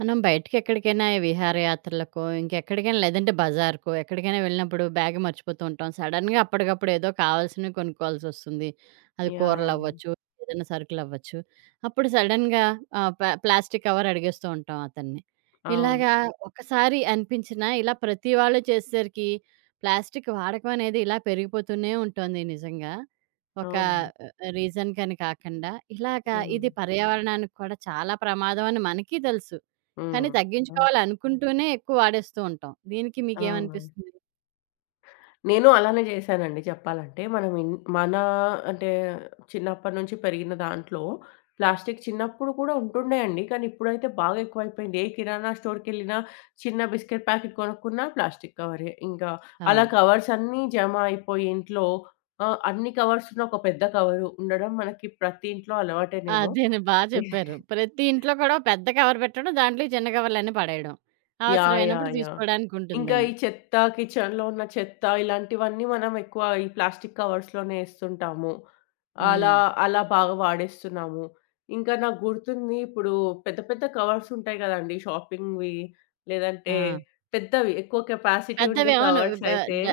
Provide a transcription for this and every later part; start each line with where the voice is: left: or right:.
right: మనం బయటకెక్కడికైనా విహారయాత్రలకో, ఇంకెక్కడికైనా లేదంటే బజార్‌కో, ఎక్కడికైనా వెళ్ళినప్పుడు బ్యాగ్ మర్చిపోతూ ఉంటాం. సడెన్‌గా అప్పటికప్పుడు ఏదో కావాల్సినవి కొనుక్కోవాల్సొస్తుంది. అది
left: యాహ్! యాహ్!
right: కూరలవ్వచ్చు, ఏదైనా సరుకులవ్వచ్చు. అప్పుడు సడెన్‌గా ఆహ్, ప ప్లాస్టిక్ కవర్ అడిగేస్తూ ఉంటాం అతన్ని.
left: అవును.
right: ఇలాగా ఒకసారి అనిపించినా ఇలా ప్రతి వాళ్ళు చేసేసరికి ప్లాస్టిక్ వాడకం అనేది ఇలా పెరిగిపోతూనే ఉంటుంది నిజంగా. ఒక
left: అవునండి.
right: రీజన్ కని కాకుండా. ఇలాగా
left: హ్మ్.
right: ఇది పర్యావరణానికి కూడా చాలా ప్రమాదం అని మనకి తెలుసు. కానీ
left: హ్మ్. ఆ!
right: తగ్గించుకోవాలనుకుంటూనే ఎక్కువ వాడేస్తూ ఉంటాం. దీనికి
left: అవునండి.
right: మీకేమనిపిస్తుంది?
left: నేను అలానే చేశానండి చెప్పాలంటే. మనం ఇన్ మన అంటే చిన్నప్పటి నుంచి పెరిగిన దాంట్లో ప్లాస్టిక్ చిన్నప్పుడు కూడా ఉంటుండేయండి. కానీ ఇప్పుడైతే బాగా ఎక్కువైపోయింది. ఏ కిరాణా స్టోర్‌కెళ్ళినా చిన్న బిస్కెట్ ప్యాకెట్ కొనుక్కున్నా ప్లాస్టిక్ కవరే. ఇంకా అలా
right: అవును.
left: కవర్స్ అన్నీ జమ అయిపోయి ఇంట్లో అన్ని కవర్స్‌లో ఒక పెద్ద కవరు ఉండడం మనకి ప్రతి ఇంట్లో అలవాటేనేమో.
right: అదేను. బా చెప్పారు. ప్రతి ఇంట్లో కూడా ఓ పెద్ద కవర్ పెట్టడం, దాంట్లో ఈ చిన్న కవర్‌లన్నీ పడేయడం.
left: యాహ్!
right: అవసరమైనప్పుడు
left: యాహ్! యాహ్! ఇంకా
right: తీసుకోడానికుంటుందని.
left: ఈ చెత్త కిచెన్‌లో ఉన్న చెత్త ఇలాంటివన్నీ మనం ఎక్కువ ఈ ప్లాస్టిక్ కవర్స్‌లోనే ఎస్తుంటాము. అలా
right: హ్మ్.
left: అలా బాగా వాడేస్తున్నాము. ఇంకా నాకు గుర్తుంది ఇప్పుడు పెద్ద పెద్ద కవర్స్ ఉంటాయి గదండీ! షాపింగ్‌వి లేదంటే
right: ఆ!
left: పెద్దవి ఎక్కువ కెపాసిటీ
right: పెద్దవి
left: ఉండే
right: అవును.
left: కవర్స్
right: బ
left: అయితే
right: డ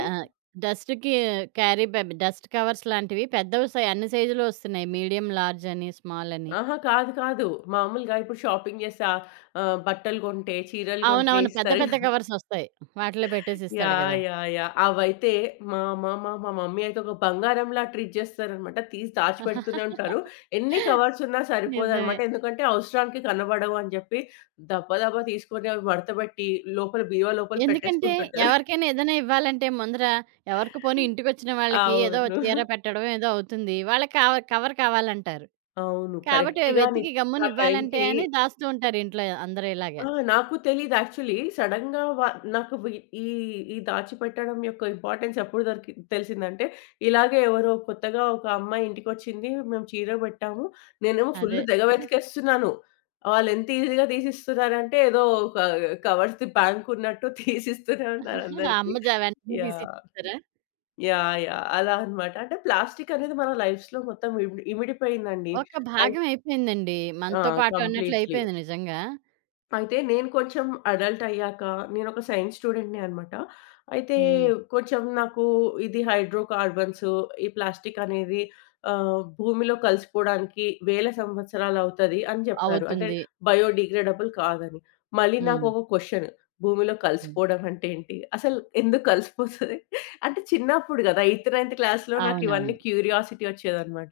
right: డస్ట్‌కి క్యారీ బ్యాగ్ డస్ట్ కవర్స్ లాంటివి పెద్దవి అన్ని సైజులు ఒస్తున్నాయి. మీడియం, లార్జ్ అని, స్మాల్ అని.
left: అహా! కాదు కాదు. మామూలుగా ఇప్పుడు షాపింగ్ చేసా ఆహ్, బట్టలు కొంటే, చీరలు కొంటే
right: అవునవును. పెద్ద
left: ఇస్తారు.
right: పెద్ద కవర్సొస్తాయి. వాటిలో పెట్టేసిస్తాడు
left: యాహ్!
right: గదా!
left: యాహ్! యాహ్! అవైతే మా మా మా మా మమ్మీ అయితే ఒక బంగారంలా ట్రీట్ చేస్తారనమాట. తీసి దాచిపెడుతూనే ఉంటారు. ఎన్ని కవర్స్ ఉన్నా
right: నిజమే.
left: సరిపోదనమాట. ఎందుకంటే అవసరానికి కనబడవు అని జెప్పి దబ దబా తీసుకొని అవి మడతబెట్టి లోపల బీరువా లోపల
right: ఎందుకంటే,
left: పెట్టేసుకుంటుంటారు.
right: ఎవరికైనా ఏదైనా ఇవ్వాలంటే ముందర ఎవరికి పోనీ ఇంటికొచ్చిన వాళ్ళకి ఏదో
left: అవును.
right: చీర పెట్టడం ఏదో అవుతుంది. వాళ్ళకి కవర్ కావాలంటారు.
left: అవును.
right: కాబట్టి
left: కరెక్ట్‌గా
right: వెతికి గమ్మున
left: నిజంగా ఆ
right: ఇవ్వాలంటే
left: టైంకి
right: అని దాస్తూ ఉంటారు ఇంట్లో అందరూ ఇలాగా.
left: ఆ! నాకు తెలీదు యాక్చువల్లీ. సడెన్‌గా వ నాకు వి ఈ ఈ దాచిపెట్టడం యొక్క ఇంపార్టెన్స్ ఎప్పుడు దొరికి తెలిసిందంటే, ఇలాగే ఎవరో కొత్తగా ఒక అమ్మాయి ఇంటికొచ్చింది. మేము చీర పెట్టాము. నేనేమో ఫుల్
right: అదే.
left: తెగ వెతికేస్తున్నాను. వాళ్ళెంత ఈజీగా తీసిస్తున్నారంటే, ఏదో ఒక కవర్స్‌ది బ్యాంక్ ఉన్నట్టు తీసిస్తూనే ఉన్నారు
right: ఆ
left: అందరికి.
right: అమ్మ జ వెంటనే
left: యాహ్!
right: తీసిచ్చేసారా?
left: యాహ్! యాహ్! అలా అన్నమాట. అంటే ప్లాస్టిక్ అనేది మన లైఫ్స్‌లో మొత్తం ఇమిడిపోయిందండి.
right: ఒక
left: అయి
right: భాగం అయిపోయిందండి.
left: ఆ!
right: మనతో పాటు అన్నట్లు
left: కంప్లీట్‌లీ.
right: అయిపోయింది నిజంగా.
left: అయితే నేను కొంచెం అడల్ట్ అయ్యాక నేనొక సైన్స్ స్టూడెంట్‌నే అనమాట. అయితే
right: హ్మ్.
left: కొంచెం నాకు ఇది హైడ్రో కార్బన్స్, ఈ ప్లాస్టిక్ అనేది భూమిలో కలిసిపోవడానికి వేల సంవత్సరాలవుతది అని చెప్పారు. అంటే
right: అవుతుంది.
left: బయోడిగ్రేడబుల్ కాదని. మళ్ళీ
right: హ్మ్.
left: నాకొక క్వెషన్, భూమిలో
right: హ్మ్.
left: కలిసిపోవడం అంటే ఏంటి? అసలు ఎందుకు కలిసిపోతది? అంటే చిన్నప్పుడు గదా! ఎయిత్, నైన్త్ క్లాస్‌లో నాకు
right: అవునవును.
left: ఇవన్నీ క్యూరియాసిటీ వచ్చేదనమాట.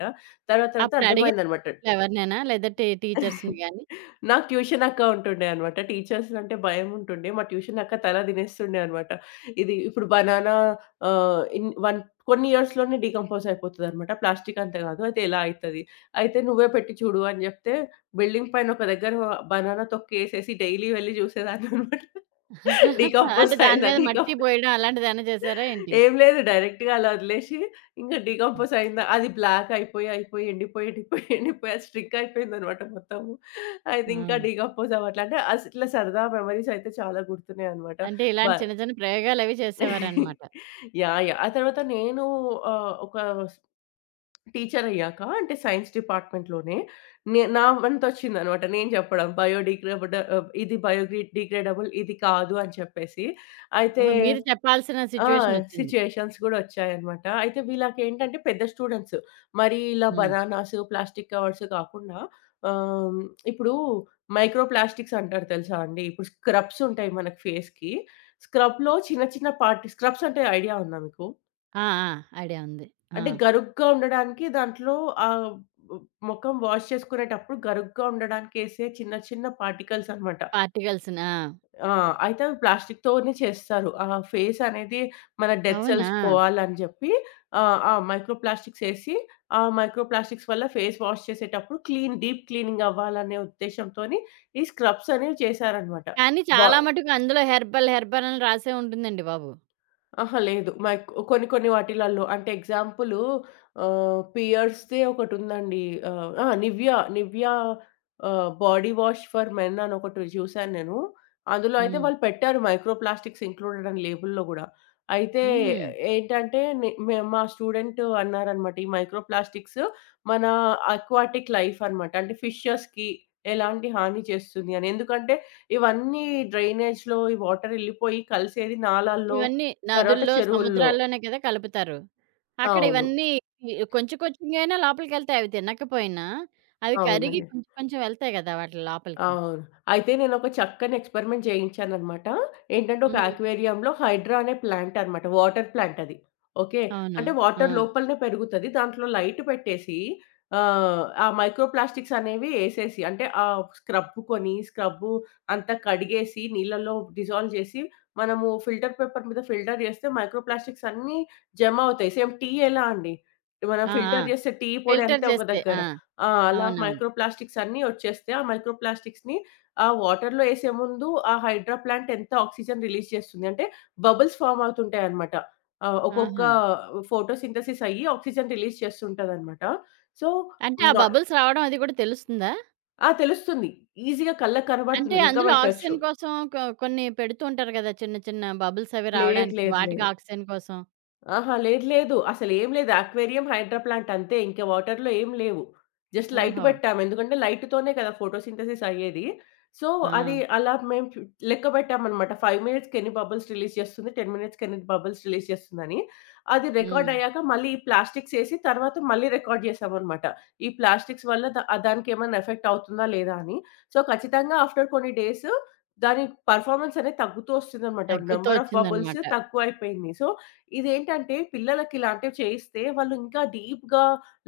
left: తర్వాత తర్వాత
right: అప్పుడు అడిగారా
left: అర్థమైందనమాట.
right: ఎవరినైనా? లేదా టీచర్స్‌ని గాని?
left: నాకు ట్యూషన్ అక్క ఉంటుండే అనమాట. టీచర్స్ అంటే భయముంటుండే. మా ట్యూషన్ అక్క తల తినేస్తుండే అనమాట. ఇది ఇప్పుడు బనానా ఇన్ వన్ కొన్ని ఇయర్స్‌లోనే డీకంపోజ్ అయిపోతదనమాట. ప్లాస్టిక్ అంత కాదు. అయితే ఎలా అయితది? అయితే నువ్వే పెట్టి చూడు అని జెప్తే, బిల్డింగ్ పైన ఒక దగ్గర బనానా తొక్కేసేసి డైలీ వెళ్లి చూసేదాన్ననమాట. డీకంపోజ్
right: అంటే దాని
left: అయిందా?
right: మీద మట్టి పోయడం అలాంటిదేమైనా చేసారా ఏంటి?
left: ఏం లేదు. డైరెక్ట్‌గా అలా వదిలేసి ఇంక డీకంపోజ్ అయిందా అది బ్లాక్ అయిపోయి, అయిపోయి ఎండిపోయి, ఎండిపోయి, ఎండిపోయి అది స్ట్రిక్ అయిపోయిందనమాట మొత్తము. అయితే ఇంకా
right: ఆ!
left: డీకంపోజ్ అవ్వట్లే. అంటే అస్ ఇట్లా సరదా మెమోరీస్ అయితే చాలా గుర్తున్నాయనమాట.
right: అంటే
left: బ
right: ఇలాంటి చిన్న చిన్న ప్రయోగాలవి చేసేవారనమాట.
left: యాహ్! యాహ్! ఆ తర్వాత నేను ఒక టీచర్ అయ్యాక అంటే సైన్స్ డిపార్ట్‌మెంట్‌లోనే నా వంతొచ్చిందనమాట నేను చెప్పడం. ఇది బయోగ్రీ డిగ్రేడబుల్ ఇది కాదు అని చెప్పేసి. అయితే
right: ఓహో! మీరు చెప్పాల్సిన
left: ఆ!
right: సిట్యుయేషనొచ్చింది.
left: సిట్యుయేషన్స్ గూడా ఒచ్చాయన్నమాట. అయితే వీళ్ళకేంటంటే పెద్ద స్టూడెంట్స్. మరి ఇలా
right: హ్మ్.
left: బనానాసు, ప్లాస్టిక్ కవర్స్ కాకుండా ఆహ్, ఇప్పుడు మైక్రో ప్లాస్టిక్స్ అంటారు తెలుసా అండి? ఇప్పుడు స్క్రబ్స్ ఉంటాయి మనకి ఫేస్‌కి. స్క్రబ్‌లో చిన్న చిన్న పార్ట్ స్క్రబ్స్ అంటే ఐడియా ఉందా మీకు?
right: ఆ! ఆ! ఐడియా ఉంది. ఆ!
left: అంటే గరుగ్గా ఉండడానికి దాంట్లో ఆహ్, మొఖం వాష్ చేసుకునేటప్పుడు గరుగ్గా ఉండడానికేసే చిన్న చిన్న పార్టికల్స్ అన్నమాట.
right: పార్టికల్స్‌నా?
left: ఆ! అయితే అవి ప్లాస్టిక్‌తోనే చేస్తారు. ఆ ఫేస్ అనేది మన డెడ్
right: అవునా?
left: సెల్స్ పోవాలని జెప్పి ఆ మైక్రో ప్లాస్టిక్స్ ఏసి, ఆ మైక్రో ప్లాస్టిక్స్ వల్ల ఫేస్ వాష్ చేసేటప్పుడు క్లీన్ డీప్ క్లీనింగ్ అవ్వాలనే ఉద్దేశ్యంతోని ఈ స్క్రబ్స్ అనేవి చేశారనమాట.
right: కానీ
left: బా
right: చాలా మటుకు అందులో హెర్బల్, హెర్బల్ అని రాసే ఉంటుందండి బాబు.
left: అహా! లేదు. కొన్ని కొన్ని వాటిలల్లో అంటే ఎగ్జాంపులు, పియర్స్‌ది ఒకటుందండి. Nivea body wash for men అని ఒకటి చూసాను నేను. అందులో అయితే
right: హ్మ్.
left: వాళ్ళు పెట్టారు మైక్రో ప్లాస్టిక్స్ ఇంక్లూడెడ్ అని లేబుల్‌లో గూడా. అయితే
right: హుహు.
left: ఏంటంటే నే మే మా స్టూడెంట్ అన్నారనమాట. ఈ మైక్రో ప్లాస్టిక్స్ మన అక్వాటిక్ లైఫ్ అనమాట. అంటే ఫిషెస్‌కి ఎలాంటి హాని చేస్తుంది అని. ఎందుకంటే ఇవన్నీ డ్రైనేజ్‌లో ఈ వాటర్ ఎళ్ళిపోయి కలిసేది నాలాల్లో
right: ఇవన్నీ
left: తర్వాత
right: నదుల్లో,
left: చెరువుల్లో.
right: సముద్రాల్లోనే కదా కలుపుతారు. అక్కడ
left: అవును.
right: ఇవన్నీ ఇ కొంచెం కొంచెంగైనా లోపలికెళ్తాయి. అవి తినకపోయినా అవి కరిగి
left: అవునండి.
right: కొంచెం కొంచెం వెళ్తాయి గదా వాటి లోపలికి.
left: అవును. అయితే నేనొక చక్కని ఎక్స్‌పెరిమెంట్ చేయించాననమాట. ఏంటంటే ఒక
right: హ్మ్.
left: అక్వేరియంలో హైడ్రా అనే ప్లాంట్ అనమాట. వాటర్ ప్లాంట్ అది. ఓకే.
right: అవును.
left: అంటే
right: ఆ!
left: వాటర్ లోపలనే పెరుగుతది. దాంట్లో లైట్ పెట్టేసి ఆ మైక్రో ప్లాస్టిక్స్ అనేవి ఏసేసి అంటే, స్క్రబ్ కొని అంతా కడిగేసి నీళ్ళలో డిజాల్వ్ చేసి మనము ఫిల్టర్ పేపర్ మీద ఫిల్టర్ చేస్తే మైక్రో ప్లాస్టిక్స్ అన్నీ జమ అవుతాయి. సేమ్ టీ ఎలా అండి. మనం
right: ఆ! ఆ!
left: ఫిల్టర్ చేస్తే టీ పొడి
right: ఫిల్టర్
left: అంతా ఒక
right: చేస్తే.
left: దగ్గర.
right: ఆ!
left: ఆ! అలా
right: అవునవును.
left: మైక్రో ప్లాస్టిక్స్ అన్నీ వచ్చేస్తే, ఆ మైక్రో ప్లాస్టిక్స్‌ని ఆ వాటర్‌లో ఏసే ముందు ఆ హైడ్రా ప్లాంట్ ఎంత ఆక్సిజన్ రిలీజ్ చేస్తుంది అంటే, బబుల్స్ ఫార్మ్ అవుతుంటాయన్నమాట. ఆహ్, ఒక్కొక్క
right: ఆహా!
left: ఫోటోసింథసిస్ అయ్యి ఆక్సిజన్ రిలీజ్ చేస్తుంటదన్నమాట. సో,
right: అంటే ఆ
left: నా
right: బబుల్స్ రావడం అది కూడా తెలుస్తుందా?
left: ఆ! తెలుస్తుంది. ఈజీగా కళ్ళకి
right: అంటే
left: కనబడుతుంది. లెక్క
right: అందులో
left: పెట్టొచ్చు.
right: ఆక్సిజన్ కోసం కొన్ని పెడుతూ ఉంటారు గదా! చిన్న చిన్న బబుల్స్ అవి
left: లేదు.
right: రావడానికి.
left: లేదు.
right: వాటికి
left: లేదు.
right: ఆక్సిజన్ కోసం.
left: ఆహా! లేదు. లేదు. అసలేం లేదు. అక్వేరియం, హైడ్రా ప్లాంట్ అంతే. ఇంక వాటర్‌లో ఏం లేవు. జస్ట్ లైట్
right: ఓహో!
left: పెట్టాము. ఎందుకంటే లైట్‌తోనే కదా ఫోటోసింథసిస్ అయ్యేది. సో,
right: ఆ!
left: అది అలా మేము చు లెక్క పెట్టామనమాట. 5 మినిట్స్‌కి ఎన్ని బబుల్స్ రిలీజ్ చేస్తుంది, 10 మినిట్స్‌కి ఎన్ని బబుల్స్ రిలీజ్ చేస్తుందని. అది రికార్డ్
right: హ్మ్.
left: అయ్యాక మళ్ళీ ఈ ప్లాస్టిక్స్ ఏసి తర్వాత మళ్ళీ రికార్డ్ చేసామనమాట. ఈ ప్లాస్టిక్స్ వల్ల దానికేమన్నా ఎఫెక్ట్ అవుతుందా లేదా అని. సో, ఖచ్చితంగా ఆఫ్టర్ కొన్ని డేస్ దాని పెర్ఫార్మన్స్ అనేది తగ్గుతూ వస్తుందనమాట.
right: తగ్గుతూ
left: నంబర్ ఆఫ్ బబుల్స్
right: వచ్చిందనమాట.
left: తక్కువైపోయింది. సో ఇదేంటంటే పిల్లలకి ఇలాంటివి చేయిస్తే వాళ్ళు ఇంకా డీప్‌గా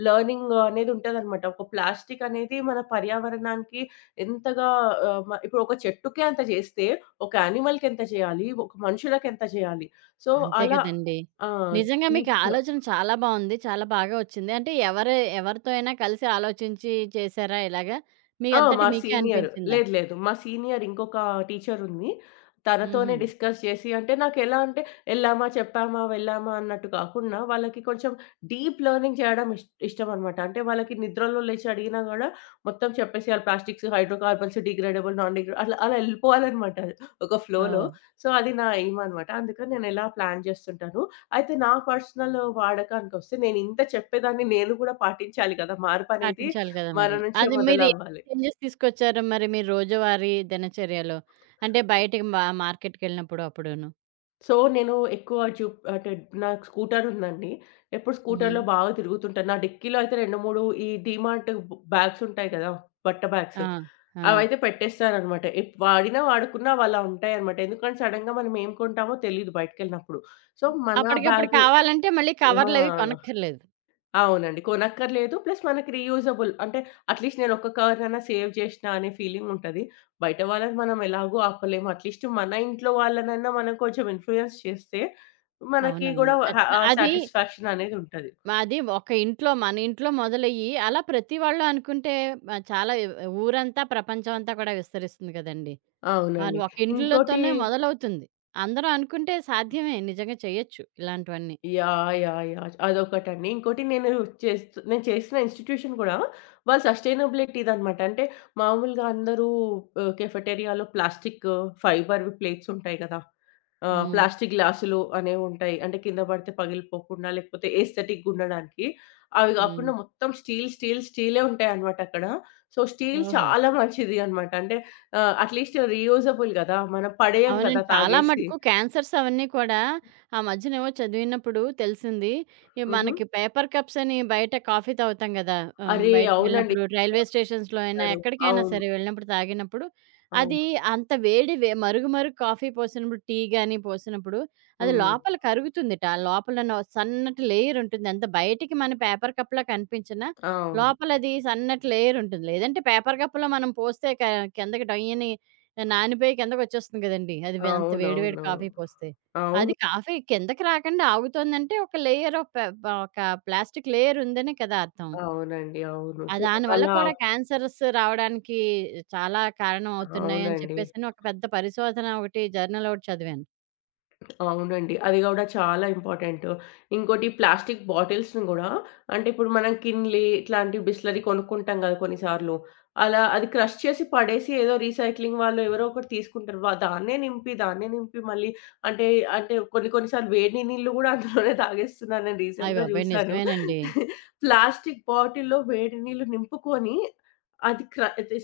left: లెర్నింగ్ అనేది ఉంటదనమాట. ఒక ప్లాస్టిక్ అనేది మన పర్యావరణానికి ఎంతగా ఆహ్, మ ఇప్పుడు ఒక చెట్టుకే అంత చేస్తే, ఒక యానిమల్‌కి ఎంత చేయాలి? ఒక మనుషులకి ఎంత చేయాలి? సో,
right: అంతే
left: అలా
right: గదండీ.
left: ఆ!
right: నిజంగా మీకు
left: డీప్‌గా
right: ఆలోచన చాలా బావుంది. చాలా బాగా వచ్చింది. అంటే ఎవరు ఎవరితో అయినా కలిసి ఆలోచించి చేశారా ఇలాగా? మీ
left: ఆ!
right: అంతట
left: మా
right: మీకే
left: సీనియర్.
right: అనిపించిందా?
left: లేదు, లేదు. మా సీనియర్ ఇంకొక టీచరుంది.
right: హుహు.
left: తనతోనే డిస్కస్ చేసి అంటే నాకెలా అంటే, ఎళ్ళామా, చెప్పామా, వెళ్ళామా అన్నట్టు కాకుండా వాళ్ళకి కొంచెం డీప్ లెర్నింగ్ చేయడం ఇష్టమనమాట. అంటే వాళ్ళకి నిద్రలో లేచి అడిగినా గూడా మొత్తం చెప్పేసేయాలి. ప్లాస్టిక్స్, హైడ్రోకార్బన్స్, డిగ్రేడబుల్, నాన్ డిగ్రే అట్లా అలా ఎళ్ళిపోవాలనమాట ఒక ఫ్లోలో.
right: ఓహ్!
left: సో, అది నా ఎయిమ్ అనమాట. అందుకని నేనెలా ప్లాన్ చేస్తుంటాను. అయితే నా పర్సనల్ వాడకానికొస్తే నేనింత చెప్పేదాన్ని నేను గూడా పాటించాలి కదా! మార్పనేది
right: పాటించాలి కదా
left: మన
right: మరి.
left: నుంచే
right: అది మీరు ఏం
left: మొదలవ్వాలి.
right: చేంజెస్ తీసుకొచ్చారు మరి మీ రోజువారీ దినచర్యలో? అంటే బయటకి మా మార్కెట్‌కెళ్ళినప్పుడు అప్పుడూను.
left: సో, నేను ఎక్కువ జూప్ అంటే నాకు స్కూటర్ ఉందండి. ఎప్పుడు
right: హ్మ్.
left: స్కూటర్‌లో బాగా తిరుగుతుంటాను. నా డిక్కీలో అయితే 2, 3 ఈ డీమార్ట్ బ్యాగ్స్ ఉంటాయి కదా! బట్ట బ్యాగ్స్.
right: ఆ! ఆ!
left: అవైతే పెట్టేస్తాననమాట. ఎప్ వాడినా, వాడకున్నా అవి అలా ఉంటాయనమాట. ఎందుకంటే సడెన్‌గా మనం ఏం కొంటామో తెలీదు బయటికెళ్ళినప్పుడు. సో, మన
right: అప్పటికప్పుడు
left: బ్యాగ్
right: కావాలంటే మళ్ళీ కవర్లవి
left: ఆ!
right: కొనక్కర్లేదు.
left: అవునండి. కొనక్కర్లేదు. ప్లస్ మనకి రీయూజబుల్. అంటే అట్‌లీస్ట్ నేను ఒక్క కవర్ అన్నా సేవ్ చేషినా అనే ఫీలింగ్ ఉంటది. బయట వాళ్ళని మనం ఎలాగో ఆపలేము. అట్‌లీస్ట్ మన ఇంట్లో వాళ్ళనన్నా మనం కొంచెం ఇన్‌ఫ్లుయెన్స్ చేస్తే మనకి
right: అవునవును.
left: గూడా
right: ఖచ్చితం.
left: ఆ
right: అది
left: సాటిస్ఫాక్షన్ అనేది ఉంటది.
right: అది ఒక ఇంట్లో మన ఇంట్లో మొదలయ్యి అలా ప్రతి వాళ్ళు అనుకుంటే చాలా ఊరంతా, ప్రపంచం అంతా కూడా విస్తరిస్తుంది కదండీ! అది
left: అవునండి.
right: ఒక
left: ఇంకోటి
right: ఇంట్లోతోనే మొదలవుతుంది. అందరూ అనుకుంటే సాధ్యమే నిజంగా చేయొచ్చు ఇలాంటివన్నీ.
left: యాహ్! యాహ్! యాహ్! అదొకటండి. ఇంకోటి నేను చేస్తూ నేను చేసిన ఇన్‌స్టిట్యూషన్ గూడా వాళ్ళు సస్టైనబిలిటీదనమాట. అంటే మామూలుగా అందరూ కెఫెటేరియాలో ప్లాస్టిక్ ఫైబర్‌వి ప్లేట్స్ ఉంటాయి గదా!
right: హ్మ్.
left: ప్లాస్టిక్ గ్లాసులు అనేవుంటాయి. అంటే కింద పడితే పగిలిపోకుండా లేకపోతే ఎస్థెటిక్‌గుండడానికి. అవి
right: హ్మ్.
left: గాకుండా మొత్తం స్టీల్, స్టీల్, స్టీలే ఉంటాయనమాట అక్కడ. సో, స్టీల్
right: ఓహో!
left: చాలా మంచిది అనమాట. అంటే అట్‌లీస్ట్ రీయూజబుల్ గదా! మనం పడేయం
right: అవునండి.
left: గదా!
right: చాలా
left: తాగేసి.
right: మటుకు క్యాన్సర్స్ అవన్నీ కూడా ఆ మధ్యనేవో చదివినప్పుడు తెలిసింది. ఈ
left: హుహు.
right: మనకి పేపర్ కప్స్ అని బయట కాఫీ తాగుతాం గదా!
left: అరే! అవునండి.
right: బయటికెళ్ళినప్పుడు రైల్వే స్టేషన్స్‌లో అయినా
left: చెప్పారు.
right: ఎక్కడికైనా
left: అవును.
right: సరే వెళ్ళినప్పుడు తాగినప్పుడు అది
left: అవును.
right: అంత వేడి మరుగు మరుగు కాఫీ పోసినప్పుడు, టీ గాని పోసినప్పుడు అది
left: హ్మ్.
right: లోపల కరుగుతుందిట. లోపలనో సన్నటి లేయర్ ఉంటుంది. అంత బయటికి మన పేపర్ కప్‌లా కనిపించినా
left: అవును.
right: లోపలది సన్నటి లేయర్ ఉంటుంది. లేదంటే పేపర్ కప్‌లో మనం పోస్తే కిందకి డొయ్యని నానిపోయి కిందకొచ్చేస్తుంది కదండీ! అది అంత వేడి వేడి
left: అవునవునవును.
right: కాఫీ పోస్తే.
left: అవును.
right: అది కాఫీ కిందకి రాకండా ఆగుతోందంటే ఒక లేయర్ ఆఫ్ ప ప ఒక ప్లాస్టిక్ లేయర్ ఉందని కదా అర్థం.
left: అవునండి. అవును.
right: ఆ
left: సో,
right: దానివల్ల
left: అలా
right: కూడా క్యాన్సర్స్ రావడానికి చాలా కారణం అవుతున్నాయి అని
left: అవునండి.
right: చెప్పేసని ఒక పెద్ద పరిశోధన ఒకటి జర్నల్ ఒకటి చదివాను.
left: అవునండి. అది గూడా చాలా ఇంపార్టెంట్. ఇంకోటి ప్లాస్టిక్ బాటిల్స్‌ని గూడా అంటే ఇప్పుడు మనం కిన్లీ ఇట్లాంటి బిస్లెరి కొనుక్కుంటాం గదా! కొన్నిసార్లు. అలా అది క్రష్ చేసి పడేసి ఏదో రీసైక్లింగ్ వాళ్ళు ఎవరో ఒకరు తీసుకుంటారు. దాన్నే నింపి, దాన్నే నింపి మళ్ళీ అంటే అంటే కొన్ని కొన్ని సార్లు వేడి నీళ్ళు గూడా అందులోనే తాగేస్తున్నారు. నేను
right: అయ్య
left: రీసెంట్‌గా
right: బాబోయ్!
left: జూసాను.
right: నిజమేనండి.
left: ప్లాస్టిక్ బాటిల్‌లో వేడి నీళ్ళు నింపుకొని అది క్ర అది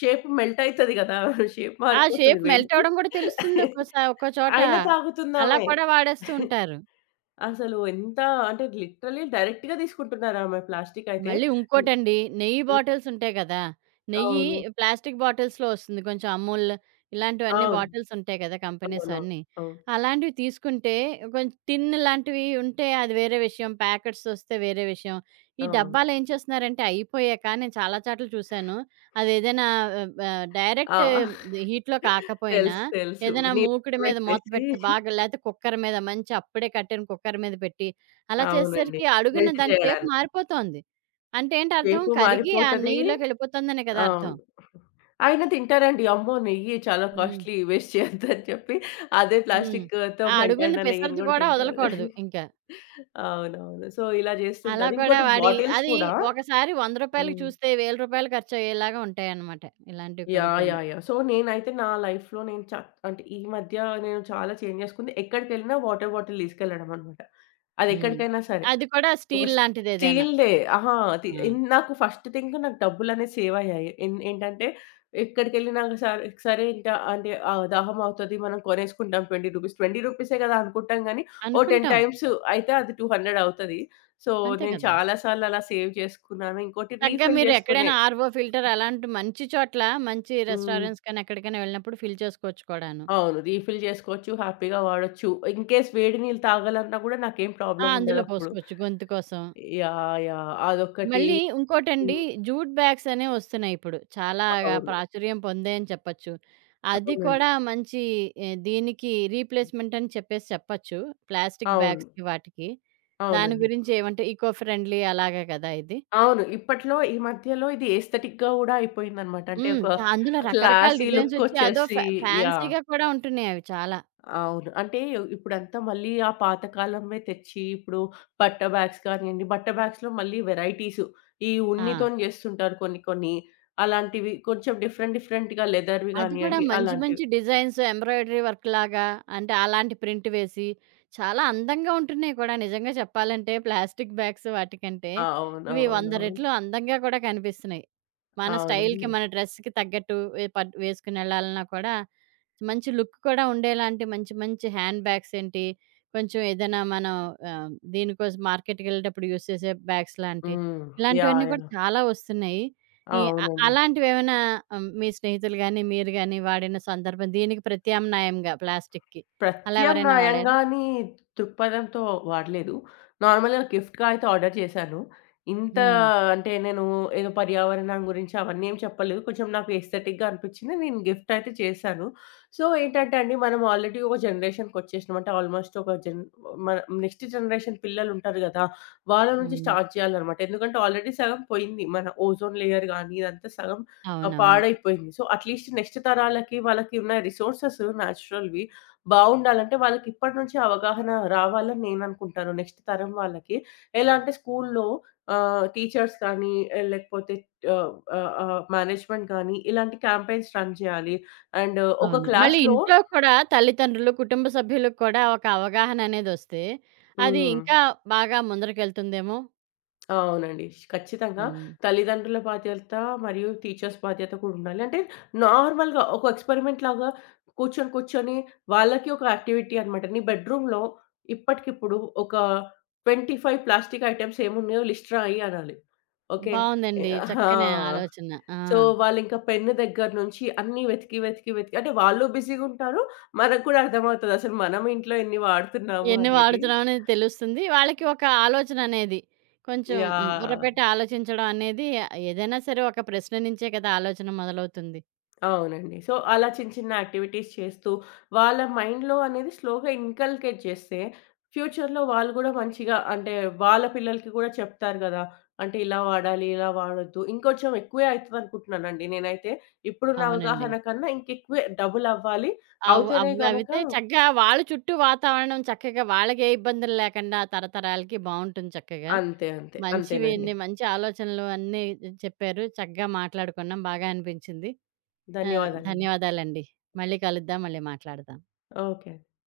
left: షేప్ మెల్ట్ అయితది గదా! షేప్
right: ఆ
left: మారిపోతది
right: షేప్ మెల్ట్
left: వేడిది.
right: అవ్వడం కూడా తెలుస్తుంది ఒక్కోసా ఒక్కో చోట.
left: అయినా
right: అలా
left: తాగుతుందామె.
right: కూడా వాడేస్తూ ఉంటారు.
left: అసలు ఎంత అంటే లిటరల్లీ డైరెక్ట్‌గా తీసుకుంటున్నారామె ప్లాస్టిక్ అయితే.
right: మళ్ళీ
left: హ్మ్.
right: ఉంకోటండి. నెయ్యి
left: హ్మ్.
right: బాటిల్స్ ఉంటాయి గదా! నెయ్యి
left: అవును.
right: ప్లాస్టిక్ బాటిల్స్‌లో వస్తుంది. కొంచెం అమూల్ ఇలాంటివన్నీ
left: అవును.
right: బాటిల్స్ ఉంటాయి గదా! కంపెనీస్
left: అవునవును.
right: అన్నీ.
left: అవును.
right: అలాంటివి తీసుకుంటే కొంచెం టిన్ లాంటివి ఉంటే అది వేరే విషయం. ప్యాకెట్స్ వస్తే వేరే విషయం. ఈ
left: అవును.
right: డబ్బాలు ఏం చేస్తున్నారంటే అయిపోయాక నేను చాలా చోట్ల చూసాను. అదేదైనా ఆహ్, ఆహ్, డైరెక్ట్
left: ఆ!
right: హీట్‌లో కాకపోయినా
left: తెలుసు. తెలుసు.
right: ఏదైనా మూకుడు
left: నీళ్ళలో
right: మీద మూత
left: పెట్టేసి
right: పెట్టి బాగా లేతే కుక్కర్ మీద మంచి అప్పుడే కట్టిన కుక్కర్ మీద పెట్టి అలా
left: అవునండి.
right: చేసేసరికి అడుగున
left: మెల్ట్
right: దాని షేప్
left: చేయడానికి.
right: మారిపోతోంది. అంటే ఏంటి అర్థం?
left: షేపు
right: కరిగి ఆ
left: మారిపోతది.
right: నెయ్యిలోకెళ్ళిపోతుందనే కదా
left: అవును.
right: అర్థం.
left: అయినా తింటారండి. అమ్మో! నెయ్యి చాలా
right: హ్మ్.
left: కాస్ట్‌లీ వేస్ట్ చేయొద్దని చెప్పి అదే
right: హ్మ్.
left: ప్లాస్టిక్‌తో
right: ఆ అడుగున్న
left: మెంతైన నెయ్యిని
right: పిసరిది
left: గూడా
right: కూడా
left: తింటారు.
right: వదలకూడదు ఇంక.
left: అవునవును. సో, ఇలా
right: అలా
left: జేస్తుంటారు.
right: కూడా
left: ఇంకోటి
right: వాడి
left: బాటిల్స్
right: అది
left: కూడా
right: ఒకసారి ₹100కి
left: హ్మ్.
right: చూస్తే ₹1,000 ఖర్చయ్యేలాగా ఉంటాయన్నమాట. ఇలాంటివి కొన్ని
left: యాహ్!
right: కొన్ని.
left: యాహ్! యాహ్! సో, నేనైతే నా లైఫ్‌లో నేను చ అంటే ఈ మధ్య నేను చాలా చేంజ్ జేసుకుంది. ఎక్కడికెళ్ళినా వాటర్ బాటిల్ తీసుకెళ్లడం అనమాట. అది
right: హ్మ్.
left: ఎక్కడికైనా సరే.
right: అది కూడా
left: ఒక
right: స్టీల్
left: స్
right: లాంటిదేదైనా.
left: స్టీల్‌దే. అహా!
right: ఆ!
left: నాకు ఫస్ట్ థింగ్ నాకు డబ్బులనేవి సేవ్ అయ్యాయి. ఏంటంటే ఎక్కడికెళ్ళినా సరే సరే ఇంక అంటే దాహం అవుతది మనం కొనేసుకుంటాం రూ. 20 రూపీసే కదా అనుకుంటాం గానీ, ఓ 10
right: అనుకుంటాం.
left: టైమ్స్ అయితే అది 200 అవుతది. సో,
right: అంతే
left: నేను
right: కదా!
left: చాలా సార్లు అలా సేవ్ చేసుకున్నాను. ఇంకోటి
right: చక్కగా
left: రీఫిల్
right: మీరు
left: చేసుకునే
right: ఎక్కడైనా ఆర్‌ఓ ఫిల్టర్ అలాంటి మంచి చోట్ల, మంచి
left: హ్మ్.
right: రెస్టారెంట్స్ కానీ ఎక్కడికైనా వెళ్ళినప్పుడు ఫిల్ చేసుకోవచ్చు కూడాను.
left: అవును. రీఫిల్ చేసుకోవచ్చు. హ్యాపీగా వాడొచ్చు. ఇన్ కేస్ వేడి నీళ్ళు తాగాలన్నా కూడా నాకేం
right: ఆ!
left: ప్రాబ్లమ్
right: అందులో
left: ఉండదప్పుడు.
right: పోసుకోవచ్చు గొంతు కోసం.
left: యాహ్! యాహ్! అదొక్కటి.
right: మళ్ళీ ఇంకోటండి
left: హ్మ్.
right: జూట్ బ్యాగ్స్ అనేవి వస్తున్నాయి ఇప్పుడు. చాలాగా
left: అవును.
right: ప్రాచుర్యం పొందాయని చెప్పొచ్చు. అది
left: అవునండి.
right: కూడా మంచి దీనికి రీప్లేస్‌మెంట్ అని చెప్పేసి చెప్పొచ్చు. ప్లాస్టిక్
left: అవును.
right: బ్యాగ్స్‌కి వాటికి. దాని
left: అవునండి.
right: గురించి ఏమంటే ఈకో ఫ్రెండ్లీ అలాగే కదా ఇది.
left: అవును. ఇప్పట్లో ఈ మధ్యలో ఇది ఎస్థెటిక్‌గా గూడా అయిపోయిందనమాట. అంటే
right: హ్మ్.
left: ఒక
right: అందులో రకరకాల
left: క్లాసీ
right: డిజైన్స్ వచ్చి అదో
left: లుక్కొచ్చేసి యాహ్!
right: ఫ్యాన్సీ‌గా కూడా ఉంటున్నాయి అవి చాలా.
left: అవును. అంటే ఇప్పుడంతా మళ్ళీ ఆ పాతకాలంవే తెచ్చి ఇప్పుడు బట్ట బ్యాగ్స్ కానియండి, బట్ట బ్యాగ్స్‌లో మళ్ళీ వెరైటీసు. ఈ
right: ఆ!
left: ఉన్నితోని జేస్తుంటారు కొన్ని కొన్ని. అలాంటివి కొంచెం డిఫరెంట్ డిఫరెంట్‌గా లెదర్‌వి
right: అది కూడా
left: గానియండి
right: మంచి మంచి
left: అలాంటివి.
right: డిజైన్స్ ఎంబ్రాయిడరీ వర్క్ లాగా అంటే అలాంటి ప్రింట్ వేసి, చాలా అందంగా ఉంటున్నాయి కూడా నిజంగా చెప్పాలంటే ప్లాస్టిక్ బ్యాగ్స్ వాటికంటే, ఇవి 100
left: అవునవునవును.
right: రెట్లు అందంగా కూడా కనిపిస్తున్నాయి. మన స్టైల్‌కి
left: అవునండి.
right: మన డ్రెస్‌కి తగ్గట్టు వే పట్ వేసుకొనెళ్ళాలన్నా కూడా, మంచి లుక్ కూడా ఉండేలాంటి మంచి మంచి హ్యాండ్ బ్యాగ్స్ ఏంటి, కొంచెం ఏదైనా మనం ఆహ్, దీనికోసం మార్కెట్‌కెళ్ళేటప్పుడు యూజ్ చేసే బ్యాగ్స్ లాంటి,
left: హ్మ్. యాహ్!
right: ఇలాంటివన్నీ కూడా
left: యాహ్!
right: చాలా వస్తున్నాయి. ఈ అ
left: అవునండి.
right: అలాంటివేమైనా మీ స్నేహితులు గాని, మీరు గాని వాడిన సందర్భం దీనికి ప్రత్యామ్నాయంగా ప్లాస్టిక్‌కి అలా ఎవరైనా వాడారా?
left: ప్రత్యామ్నాయంగా అని దృక్పథంతో వాడలేదు. నార్మల్‌గా గిఫ్ట్‌గా అయితే ఆర్డర్ చేశాను. ఇంత
right: హ్మ్.
left: అంటే నేను ఏదో పర్యావరణం గురించి అవన్నీ ఏం చెప్పలేదు. కొంచెం నాకు ఎస్థెటిక్‌గా అనిపించింది. నేను గిఫ్ట్ అయితే చేశాను. సో, ఏంటంటే అండి మనం ఆల్రెడీ ఒక జనరేషన్‌కొచ్చేసినాం. అంటే ఆల్‌మోస్ట్ ఒక జన్ మన నెక్స్ట్ జనరేషన్ పిల్లలుంటారు గదా! వాళ్ళ నుంచి
right: హ్మ్.
left: స్టార్ట్ చేయాలనమాట. ఎందుకంటే ఆల్రెడీ సగం పోయింది. మన ఓజోన్ లేయర్ గానీ ఇదంతా సగం
right: అవునవును.
left: పాడైపోయింది. సో, అట్‌లీస్ట్ నెక్స్ట్ తరాలకి వాళ్ళకి ఉన్న రిసోర్సెస్ న్యాచురల్‌వి బావుండాలంటే వాళ్ళకిప్పటి నుంచే అవగాహన రావాలని నేననుకుంటాను. నెక్స్ట్ తరం వాళ్ళకి. ఎలా అంటే స్కూల్లో టీచర్స్ కానీ లేకపోతే ఆహ్, ఆహ్, ఆహ్, మేనేజ్‌మెంట్ గానీ ఇలాంటి క్యాంపెయిన్స్ రన్ చేయాలి. అండ్ ఒక
right: అవును. మళ్ళీ
left: క్లాస్‌లో
right: ఇంట్లో కూడా తల్లిదండ్రులు, కుటుంబ సభ్యులకు కూడా ఒక అవగాహన అనేదొస్తే అది
left: హ్మ్.
right: ఇంకా బాగా ముందరకెళ్తుందేమో!
left: అవునండి. ఖచ్చితంగా
right: హ్మ్.
left: తల్లిదండ్రుల బాధ్యత మరియు టీచర్స్ బాధ్యత కూడా ఉండాలి. అంటే నార్మల్‌గా ఒక ఎక్స్‌పెరిమెంట్ లాగా కూర్చొని వాళ్ళకి ఒక యాక్టివిటీ అనమాట. నీ బెడ్‌రూమ్‌లో ఇప్పటికిప్పుడు ఒక 25 ప్లాస్టిక్ ఐటెమ్స్ ఏమున్నాయో లిస్ట్ రాయి అనాలి. ఓకే. ఎ
right: బావుందండి.
left: ఆ!
right: చక్కని ఆలోచన. ఆ!
left: సో, వాళ్ళింకా పెన్ను దగ్గర నుంచి అన్నీ వెతికి, వెతికి, వెతికి అంటే వాళ్ళు బిజీగుంటారు. మనకు కూడా అర్థమవుతది అసలు మనం ఇంట్లో ఎన్ని వాడుతున్నాము
right: ఎన్ని
left: అనేది.
right: వాడుతున్నామని తెలుస్తుంది. వాళ్ళకి ఒక ఆలోచననేది. కొంచెం హ్మ్.
left: యాహ్!
right: బుర్రపెట్టి ఆలోచించడం అనేది ఏదైనా సరే ఒక ప్రశ్న నుంచే కదా ఆలోచన మొదలవుతుంది.
left: అవునండి. సో, అలా చిన్న చిన్న యాక్టివిటీస్ చేస్తూ, వాళ్ళ మైండ్‌లో అనేది స్లోగా ఇన్కల్కేట్ చేస్తే, ఫ్యూచర్‌లో వాళ్ళు గూడా మంచిగా అంటే, వాళ్ళ పిల్లలకి గూడా చెప్తారు గదా! అంటే, ఇలా వాడాలి, ఇలా వాడొద్దు. ఇంకొంచెం ఎక్కువే అయితదనుకుంటున్నానండి నేనైతే. ఇప్పుడున్న
right: అవునండి.
left: అవగాహన కన్నా ఇంకెక్కువే డబుల్ అవ్వాలి.
right: అవ్ అవ్
left: అవుతేనే గనక
right: అవితే చక్కగా వాళ్ళ చుట్టూ వాతావరణం చక్కగా వాళ్ళకే ఇబ్బందులు లేకుండా తరతరాలకి బావుంటుంది చక్కగా.
left: అంతే. అంతే.
right: మంచివి
left: అంతేనండి.
right: అన్ని మంచి ఆలోచనలు అన్నీ చెప్పారు. చక్కగా మాట్లాడుకున్నాం. బాగా అనిపించింది. ఆ!
left: ధన్యవాదాలండి.
right: ధన్యవాదాలండి. మళ్ళీ కలుద్దాం. మళ్ళీ మాట్లాడదాం.
left: ఓకే.